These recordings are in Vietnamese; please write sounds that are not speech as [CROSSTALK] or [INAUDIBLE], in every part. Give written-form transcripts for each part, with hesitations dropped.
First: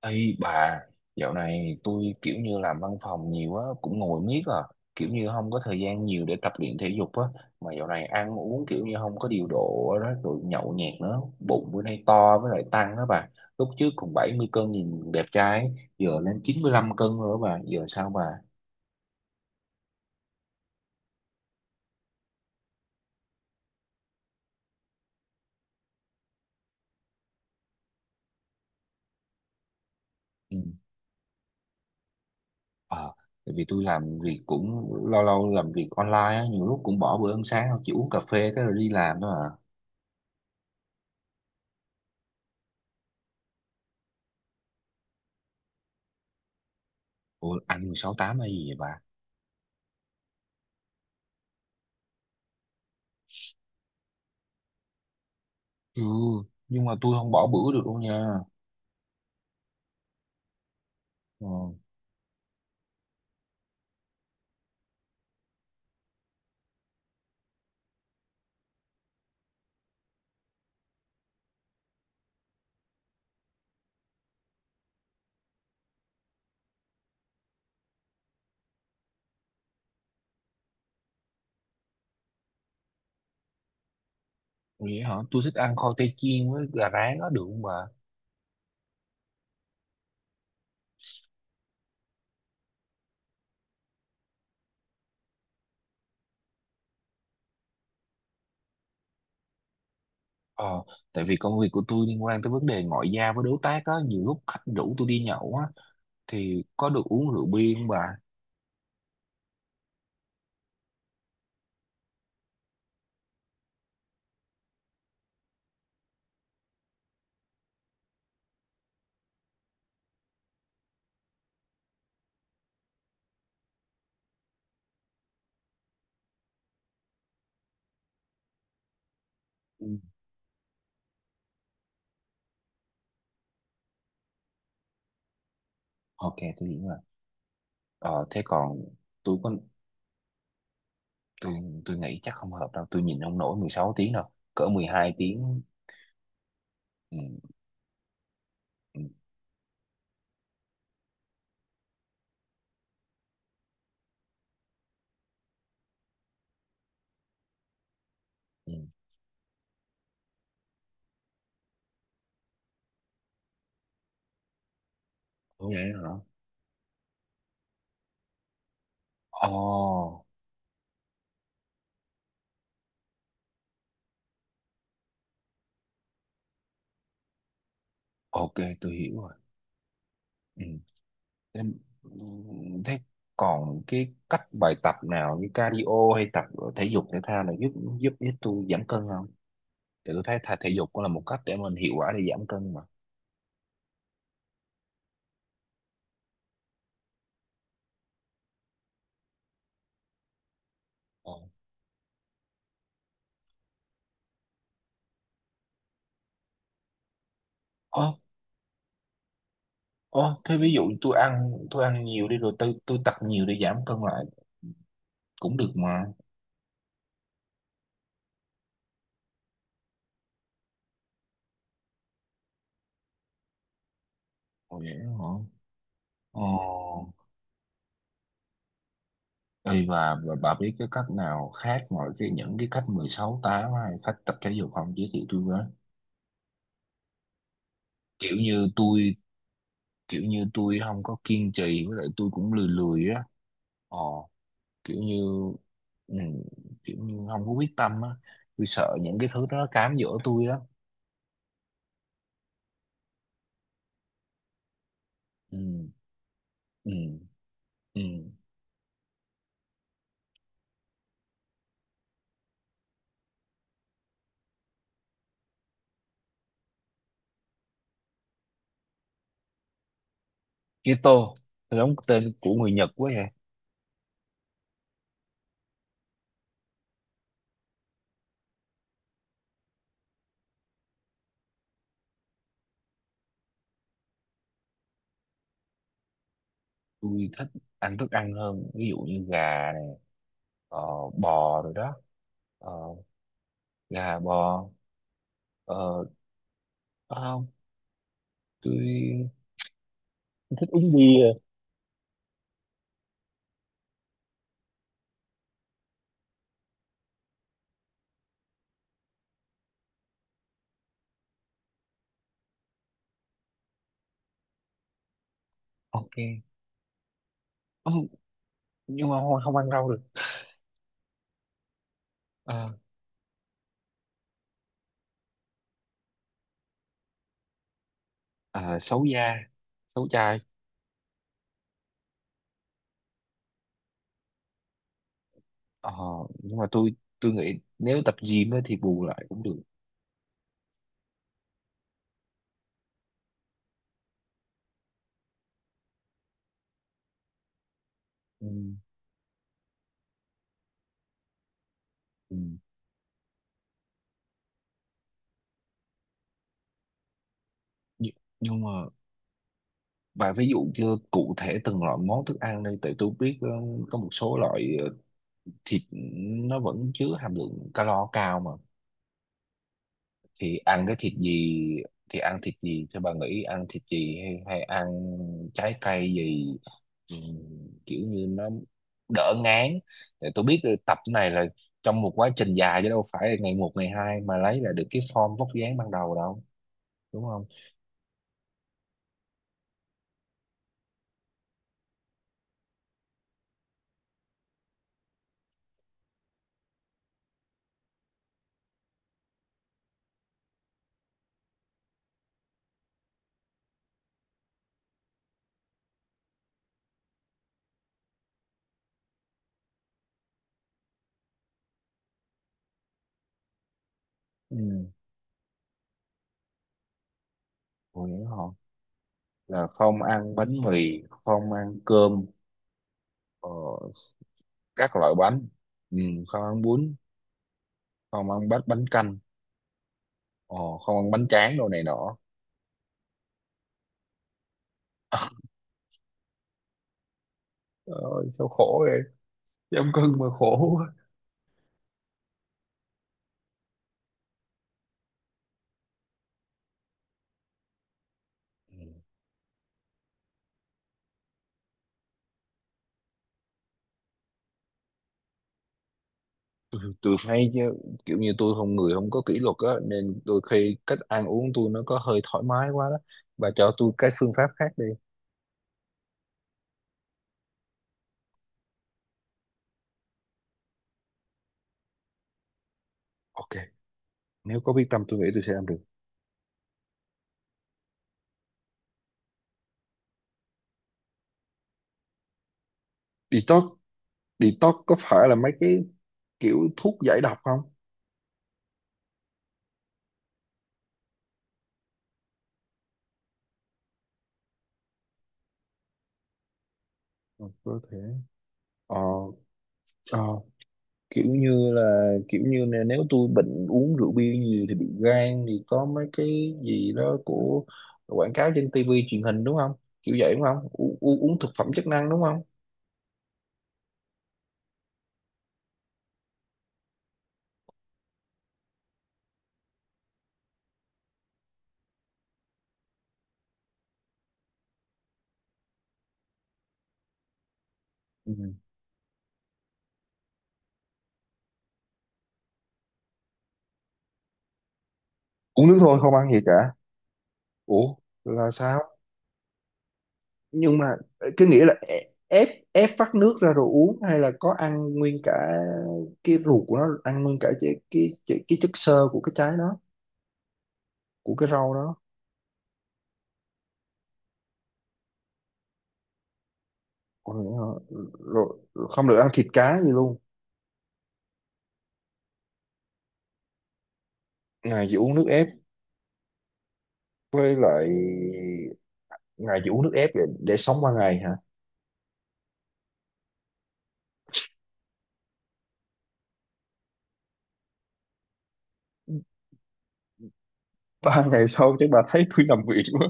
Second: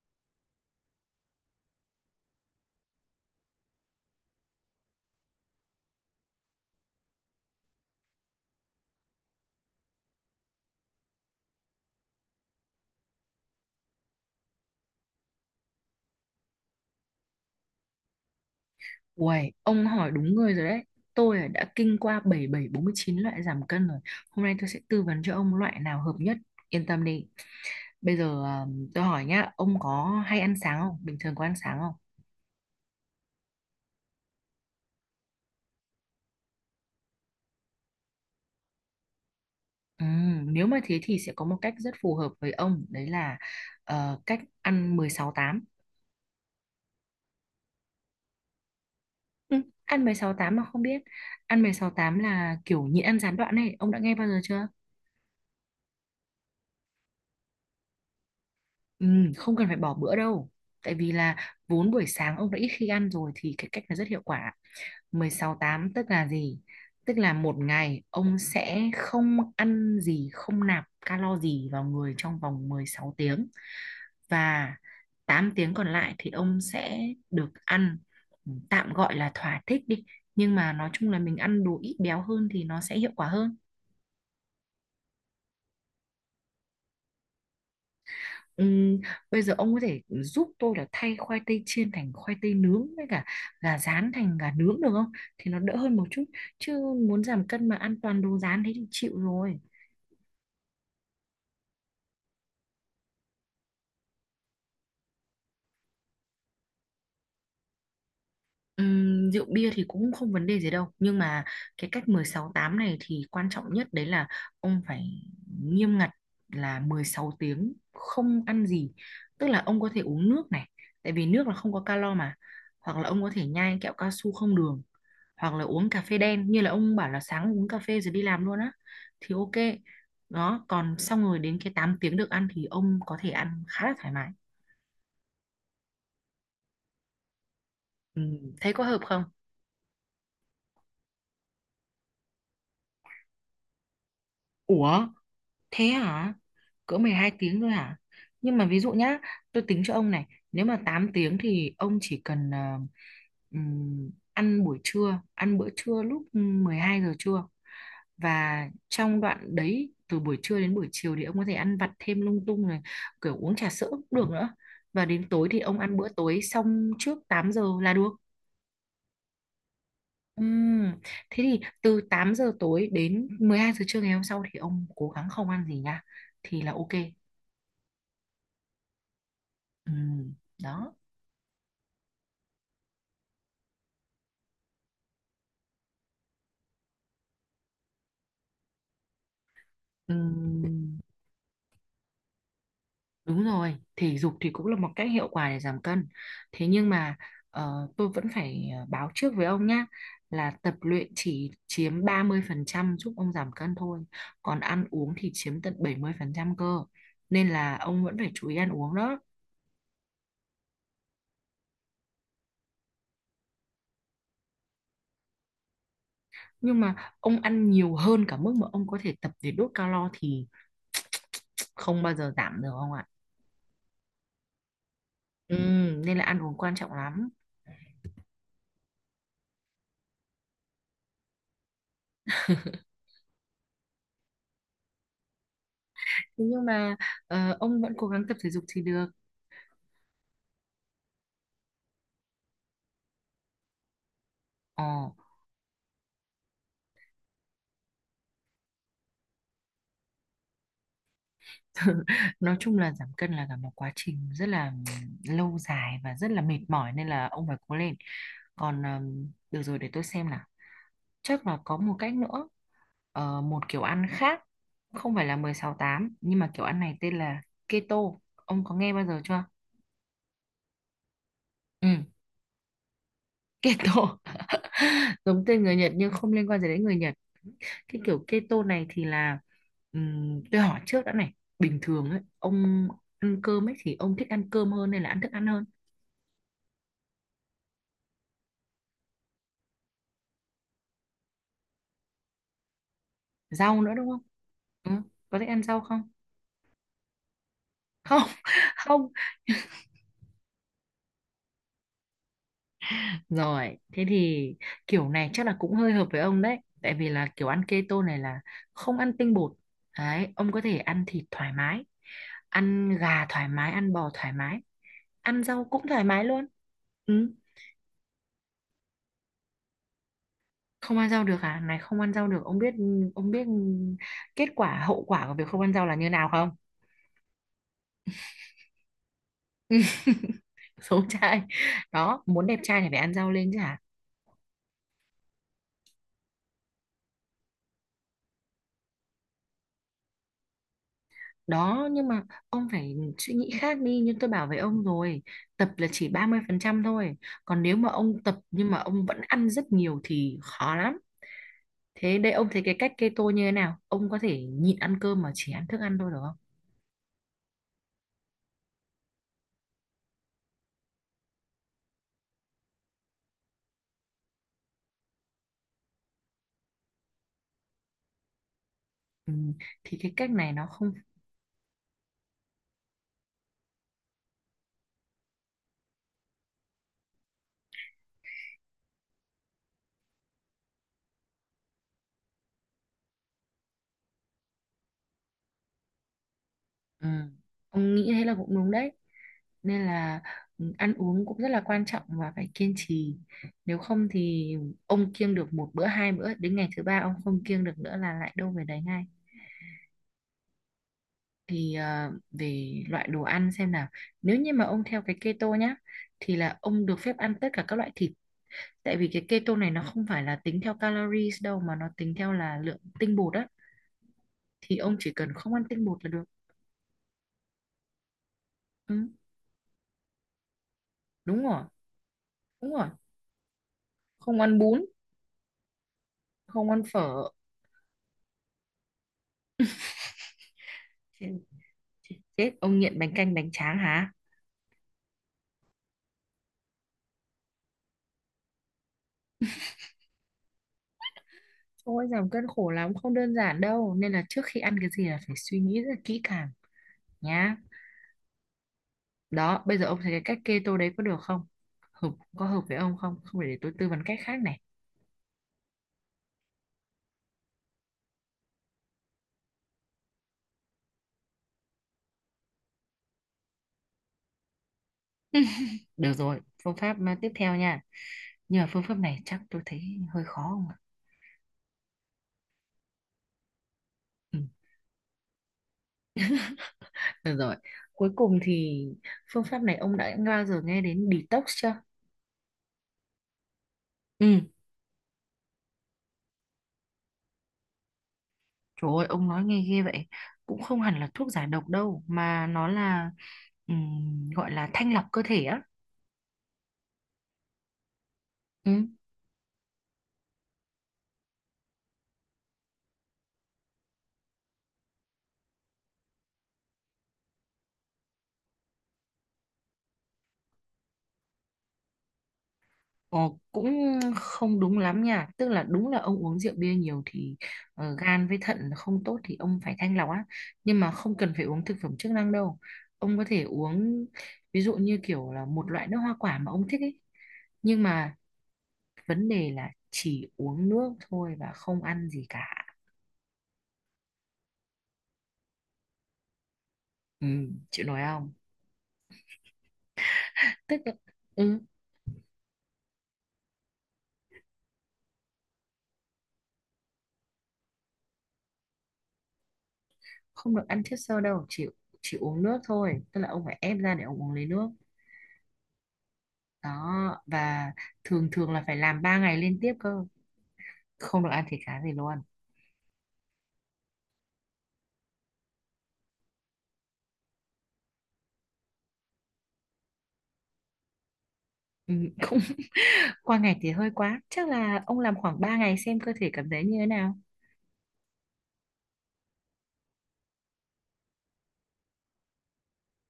Ê bà, dạo này tôi kiểu như làm văn phòng nhiều á, cũng ngồi miết à, kiểu như không có thời gian nhiều để tập luyện thể dục á, mà dạo này ăn uống kiểu như không có điều độ đó, rồi nhậu nhẹt nữa, bụng bữa nay to với lại tăng đó bà, lúc trước còn 70 cân nhìn đẹp trai, ấy, giờ lên 95 cân rồi đó bà, giờ sao bà? Uầy, ông hỏi đúng người rồi đấy. Tôi là đã kinh qua bảy bảy bốn mươi chín loại giảm cân rồi. Hôm nay tôi sẽ tư vấn cho ông loại nào hợp nhất. Yên tâm đi. Bây giờ à, tôi hỏi nhá, ông có hay ăn Ừ. sáng không? Bình thường có ăn sáng không? Ờ, tại vì tôi làm việc cũng lâu lâu làm việc online á, nhiều lúc cũng bỏ bữa ăn sáng, chỉ uống cà phê cái rồi đi làm thôi à. Nếu mà thế thì sẽ có một cách rất phù hợp với ông, đấy là cách ăn 16-8. Ủa, ăn 16 tám hay gì vậy bà? Ừ, ăn mười sáu tám mà không biết. Ăn mười sáu tám là kiểu nhịn ăn gián đoạn này, ông đã nghe bao giờ chưa? Ừ, nhưng mà tôi không bỏ bữa được đâu nha. Ừ, không cần phải bỏ bữa đâu. Tại vì là Ờ, vốn buổi sáng ông đã ít khi ăn rồi thì cái cách này rất hiệu quả. 16-8 tức là gì? Tức là một ngày ông sẽ không ăn gì, không nạp calo gì vào người trong vòng 16 tiếng. Và 8 tiếng còn lại thì ông sẽ được ăn, tạm gọi là thỏa thích đi. Nhưng mà nói chung là mình ăn đồ ít béo hơn thì nó sẽ hiệu quả hơn. vậy hả? Tôi thích ăn khoai tây chiên với gà rán á được không bà? Ừm, Bây giờ ông có thể giúp tôi là thay khoai tây chiên thành khoai tây nướng với cả gà rán thành gà nướng được không? Thì nó đỡ hơn một chút. Chứ muốn giảm cân mà ăn toàn đồ rán thế thì chịu rồi. Ờ, tại vì công việc của tôi liên quan tới vấn đề ngoại giao với đối tác á, nhiều lúc khách rủ tôi đi nhậu á, thì có được uống rượu bia không bà? Rượu bia thì cũng không vấn đề gì đâu, nhưng mà cái cách 16-8 này thì quan trọng nhất đấy là ông phải nghiêm ngặt, là 16 tiếng không ăn gì, tức là ông có thể uống nước này, tại vì nước là không có calo mà, hoặc là ông có thể nhai kẹo cao su không đường, hoặc là uống cà phê đen, như là ông bảo là sáng uống cà phê rồi đi làm luôn á, thì ok. Ừ. Đó, còn xong rồi đến cái 8 tiếng được ăn thì ông có thể ăn khá là thoải mái. Ok, tôi hiểu rồi. Ờ, thế Thấy còn có hợp không? tôi có, tôi, tôi nghĩ chắc không hợp đâu, tôi nhìn không nổi 16 tiếng đâu, cỡ mười Ủa, hai tiếng. thế hả? Cỡ mười Ừ, hai tiếng thôi hả? Nhưng mà ví dụ ừ, nhá, tôi tính cho ông này, nếu mà 8 tiếng thì ông chỉ cần ăn buổi trưa, ăn bữa trưa lúc 12 giờ trưa. Và ừ. trong đoạn đấy, từ buổi trưa đến buổi chiều thì ông có thể ăn vặt thêm lung tung này, kiểu uống trà sữa cũng được nữa. Và đến tối thì Ủa ông vậy ăn bữa hả? tối xong trước 8 giờ là được. Ồ, Ừm, Thế thì từ 8 giờ tối đến 12 giờ trưa ngày hôm sau thì ông cố gắng không ăn gì nha. Thì là ok. ok, tôi hiểu rồi. Ừ, Ừ. đó. Em, thế còn cái cách bài tập nào như cardio hay tập thể dục thể thao này giúp giúp giúp tôi giảm cân không? Thì Ừ, tôi thấy thể dục cũng là một cách để mình hiệu quả để giảm cân mà. đúng rồi, thể dục thì cũng là một cách hiệu quả để giảm cân, thế nhưng mà tôi vẫn phải báo trước với ông nhá, là tập luyện Ờ. chỉ chiếm 30% giúp ông giảm cân thôi, còn ăn uống thì chiếm tận 70% cơ, nên là ông Ờ, vẫn phải chú ý ăn uống đó. ờ, thế ví dụ tôi ăn nhiều đi rồi tôi tập nhiều để giảm cân lại cũng được mà. Nhưng mà ông ăn nhiều hơn cả mức mà ông có thể tập để đốt calo thì không bao giờ giảm được ông ạ. Ồ vậy hả? Ừ, nên là ăn Ờ. uống quan trọng lắm. Ê, và bà biết cái cách nào khác ngoài cái những cái cách [LAUGHS] 16-8 hay cách tập thể dục không giới thiệu tôi với? Thế nhưng mà ông vẫn cố gắng tập Kiểu thể dục như thì được. tôi kiểu như tôi không có kiên trì với lại tôi cũng lười lười á ờ kiểu Ờ, như ừ, kiểu như không có quyết tâm á tôi sợ những cái thứ đó nó cám dỗ tôi lắm. [LAUGHS] nói chung là giảm cân là cả một quá trình rất là lâu Ừ, dài và rất là mệt mỏi ừ, nên là ông phải cố lên. ừ. Còn được rồi để tôi xem nào. Chắc là có một cách nữa, ờ, một kiểu ăn khác, không phải là mười sáu tám nhưng mà kiểu ăn này tên là keto. Ông có nghe bao giờ chưa? Keto Ừ, giống tên của người Nhật quá vậy. keto. [LAUGHS] Giống tên người Nhật nhưng không liên quan gì đến người Nhật. Cái kiểu keto này thì là tôi hỏi trước đã này, bình thường ấy, ông ăn cơm ấy thì ông thích ăn cơm hơn hay là ăn thức ăn hơn? Tôi thích ăn thức ăn hơn ví dụ như gà này, ờ, bò rồi đó, ờ, Rau nữa đúng gà không? bò, Ừ, có thích ăn rau không? ờ có không, Không [LAUGHS] không? tôi thích uống bia. Rồi thế thì kiểu này chắc là cũng hơi hợp với ông đấy, tại vì là kiểu ăn keto này là không ăn tinh bột. Đấy, ông có thể ăn thịt thoải mái, ăn gà thoải mái, ăn bò thoải mái, ăn rau cũng thoải Ok. mái luôn. Ừ. Ồ, nhưng mà không ăn rau được. Không ăn rau được à? Này, không ăn rau được, Ờ, ông biết kết quả, hậu quả của việc không ăn rau là như nào không? à, xấu da, xấu chai. [LAUGHS] Xấu trai. Đó, muốn đẹp trai thì phải ăn rau lên chứ hả? Ờ, nhưng mà tôi nghĩ nếu tập gym ấy thì bù lại cũng được. Đó, nhưng mà ông phải suy nghĩ khác đi, như tôi bảo với ông rồi, tập là chỉ 30% thôi, còn nếu mà ông tập Ừ. nhưng mà ông vẫn ăn rất nhiều thì khó lắm. Thế, đây Ừ. ông thấy cái cách keto như thế nào, ông có thể nhịn ăn cơm mà chỉ ăn thức ăn thôi được không? Nhưng, nhưng mà bà ví dụ như cụ thể từng loại món thức ăn đây tại tôi biết có một số loại thịt nó vẫn chứa hàm lượng calo cao mà, Ừ. Thì cái cách này thì nó ăn không. cái thịt gì, thì ăn thịt gì cho bà nghĩ ăn thịt gì hay ăn trái cây gì. Ừ, kiểu như nó đỡ ngán. Tại tôi biết là tập này là trong một quá trình dài chứ đâu phải là ngày một ngày hai mà lấy lại được cái form vóc dáng ban đầu đâu, Ừ. đúng không? Ông nghĩ thế là cũng đúng đấy, nên là ừ, ăn uống cũng rất là quan trọng và phải kiên trì, nếu không thì ông kiêng được một bữa hai bữa đến ngày thứ ba ông không kiêng được nữa là lại đâu về đấy ngay. Thì về loại đồ ăn xem nào, nếu như mà ông theo cái keto nhá, thì là ông được phép ăn tất cả các loại thịt, tại vì cái keto này nó không phải là tính theo calories đâu mà nó tính theo là lượng tinh bột á. Thì Ừ. ông chỉ cần không ăn tinh bột là được. Hồi nhớ họ Ừ, là không ăn bánh mì đúng không rồi, ăn cơm, đúng rồi, ờ, không ăn bún, các loại bánh, ừ, không ăn không ăn bún, phở. không ăn bánh bánh canh, ờ, không ăn bánh Chết, tráng đồ này chết, nọ. chết. Ông nghiện bánh canh bánh tráng hả? [LAUGHS] Trời ơi, sao khổ vậy, giảm cân mà khổ quá. Ôi giảm cân khổ lắm, không đơn giản đâu, nên là trước khi ăn cái gì là phải suy nghĩ rất là kỹ càng nhá. Đó, bây giờ ông thấy cái cách keto đấy có được không? Hợp, có hợp với ông không? Không phải để tôi tư vấn cách khác này. Tôi thấy chứ, kiểu như tôi không người không có kỷ luật á nên đôi khi cách ăn uống tôi nó có hơi thoải mái quá đó, bà cho tôi cái phương pháp khác đi. Được rồi, phương pháp à, tiếp theo nha. Nhưng mà phương pháp này chắc tôi thấy hơi khó không ạ? Ok. Ừ. Nếu có quyết tâm tôi nghĩ tôi sẽ làm được. Được rồi, cuối cùng thì phương pháp này ông đã bao giờ nghe đến detox chưa? Detox. Ừ, Detox có phải là mấy cái kiểu thuốc giải độc không? trời ơi, ông nói nghe ghê vậy. Cũng không hẳn là thuốc giải độc đâu, mà nó là gọi là thanh lọc cơ thể á. Ừ, có thể. Ừ. ờ, ờ, Kiểu như là kiểu như là nếu tôi bệnh uống rượu bia nhiều thì bị gan thì có mấy cái gì đó của quảng cáo trên tivi truyền hình đúng không, kiểu vậy đúng không? U u- Uống thực phẩm chức năng đúng không? Ồ, cũng không đúng lắm nha, tức là đúng là ông uống rượu bia nhiều thì gan với thận không tốt thì ông phải thanh lọc á, nhưng mà không cần phải uống thực phẩm chức năng đâu, ông có thể uống, ví dụ như kiểu là một loại nước hoa quả mà ông thích ấy, nhưng mà Ừ. vấn đề là chỉ uống nước thôi và không ăn gì cả. Uống nước thôi không ăn gì cả. Ừ, chịu Ủa nổi không? là sao? Tức Nhưng là mà cái ừ, nghĩa là ép ép ép vắt nước ra rồi uống hay là có ăn nguyên cả cái ruột của nó, ăn nguyên cả cái chất xơ của cái trái đó, không được ăn chất xơ của đâu, cái chỉ rau đó. chỉ uống nước thôi, tức là ông phải ép ra để ông uống lấy nước. Đó, Ôi, và ờ, thường thường rồi là phải rồi làm không được 3 ăn ngày thịt liên tiếp cá gì cơ, luôn, không được ăn thịt cá gì luôn. ngày chỉ uống nước ép, với lại ngày chỉ uống nước ép để sống qua ngày hả? Ừ, cũng [LAUGHS] qua ngày thì hơi quá, chắc là ông làm khoảng 3 ngày xem cơ thể cảm thấy như thế nào. Ba [LAUGHS] ngày sau chắc bà thấy tôi nằm viện quá.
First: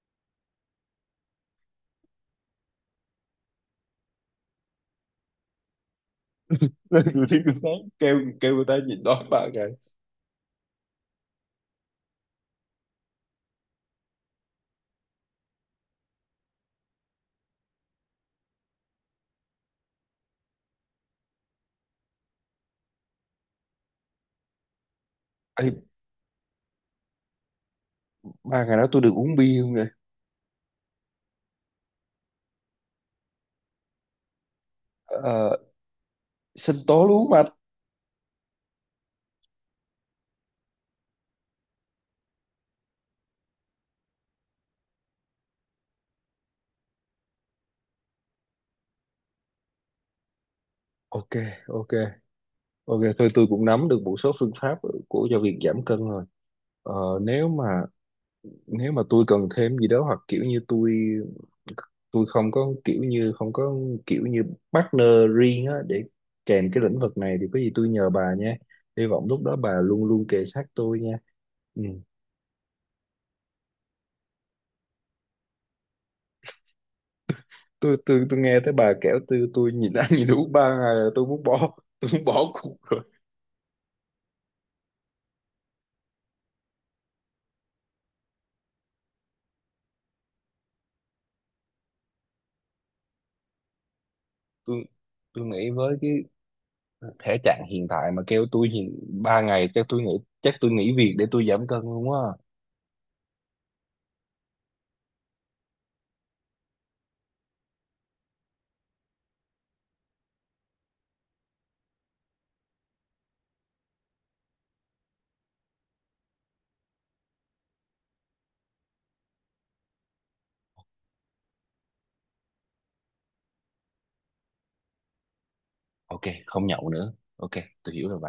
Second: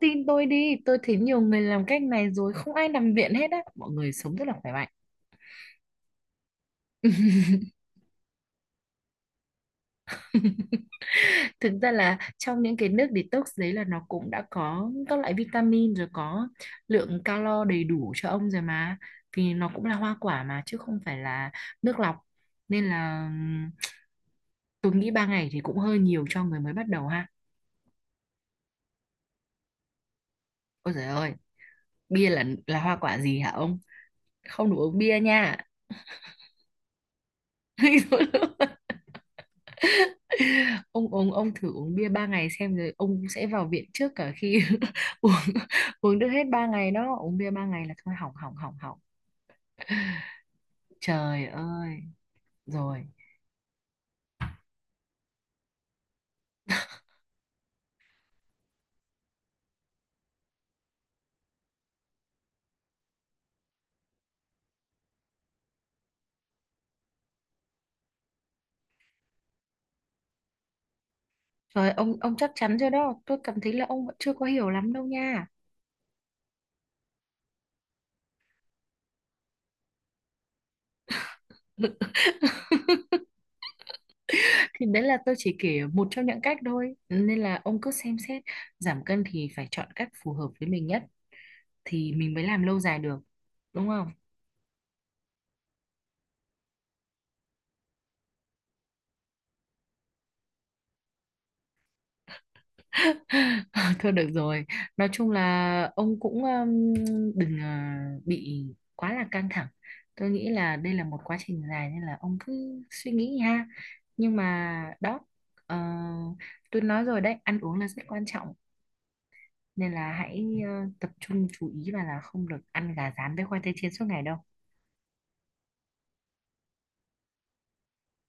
Tin tôi đi, tôi thấy nhiều người làm cách này rồi không ai nằm viện hết á, mọi người sống rất là khỏe mạnh. [LAUGHS] Lên tôi thấy kêu kêu người ta nhịn đói 3 ngày. [LAUGHS] Thực ra là trong những cái nước detox đấy là nó cũng đã có các loại vitamin rồi, có lượng calo đầy đủ cho ông rồi mà, vì nó cũng là hoa quả mà chứ không phải là nước lọc, nên là tôi nghĩ ba ngày thì Ê, cũng hơi nhiều cho người mới bắt đầu ha. 3 ngày đó tôi được uống bia không nè? Ôi trời ơi, bia là hoa quả gì hả ông? Không, đủ uống bia nha. Ờ, sinh tố lúa mạch. [LAUGHS] Ông uống, ông thử uống bia ba ngày xem rồi ông sẽ vào viện trước cả khi [LAUGHS] uống, uống được hết ba ngày đó, uống bia ba ngày là thôi hỏng hỏng hỏng hỏng. Ok, Trời ok, ơi. ok, Rồi, thôi tôi cũng nắm được một số phương pháp của cho việc giảm cân rồi. ờ, Nếu mà nếu mà tôi cần thêm gì đó hoặc kiểu như tôi không có kiểu như không có kiểu như partner riêng á để kèm cái lĩnh vực này thì có gì tôi nhờ bà nha, hy vọng lúc đó bà luôn luôn kề sát tôi nha. Ừ. rồi ông chắc chắn chưa đó, tôi cảm thấy là ông vẫn chưa có hiểu lắm đâu nha. tôi nghe tới bà kể tôi nhìn ăn nhìn uống 3 ngày là tôi muốn bỏ [LAUGHS] tôi [LAUGHS] muốn bỏ cuộc rồi. Thì đấy là tôi chỉ kể một trong những cách thôi, nên là ông cứ xem xét, giảm cân thì phải chọn cách phù hợp với mình nhất thì mình mới làm lâu dài được, đúng không? Tôi tôi nghĩ với cái thể trạng hiện tại mà kêu tôi nhìn 3 ngày chắc tôi nghĩ chắc tôi nghỉ việc để tôi giảm cân luôn á. [LAUGHS] Thôi được rồi. Nói chung là ông cũng đừng bị quá là căng thẳng. Tôi nghĩ là đây là một quá trình dài nên là ông cứ suy nghĩ ha. Nhưng mà đó, ờ, tôi nói rồi đấy, ăn uống là rất quan trọng. Nên là hãy tập trung chú ý và là không được ăn gà rán với khoai tây chiên suốt ngày đâu. Ok, không nhậu nữa. Ok, tôi hiểu rồi bà.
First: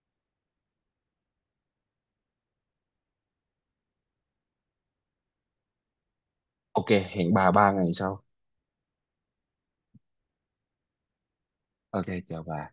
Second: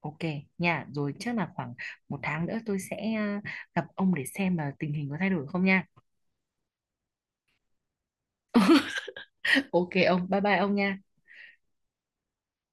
Ok nha, rồi chắc là khoảng một tháng nữa tôi sẽ gặp ông để xem là tình hình có thay đổi không nha. Ok, hẹn bà 3 ngày sau. [LAUGHS] Ok ông, bye bye ông nha. Ok, chào bà.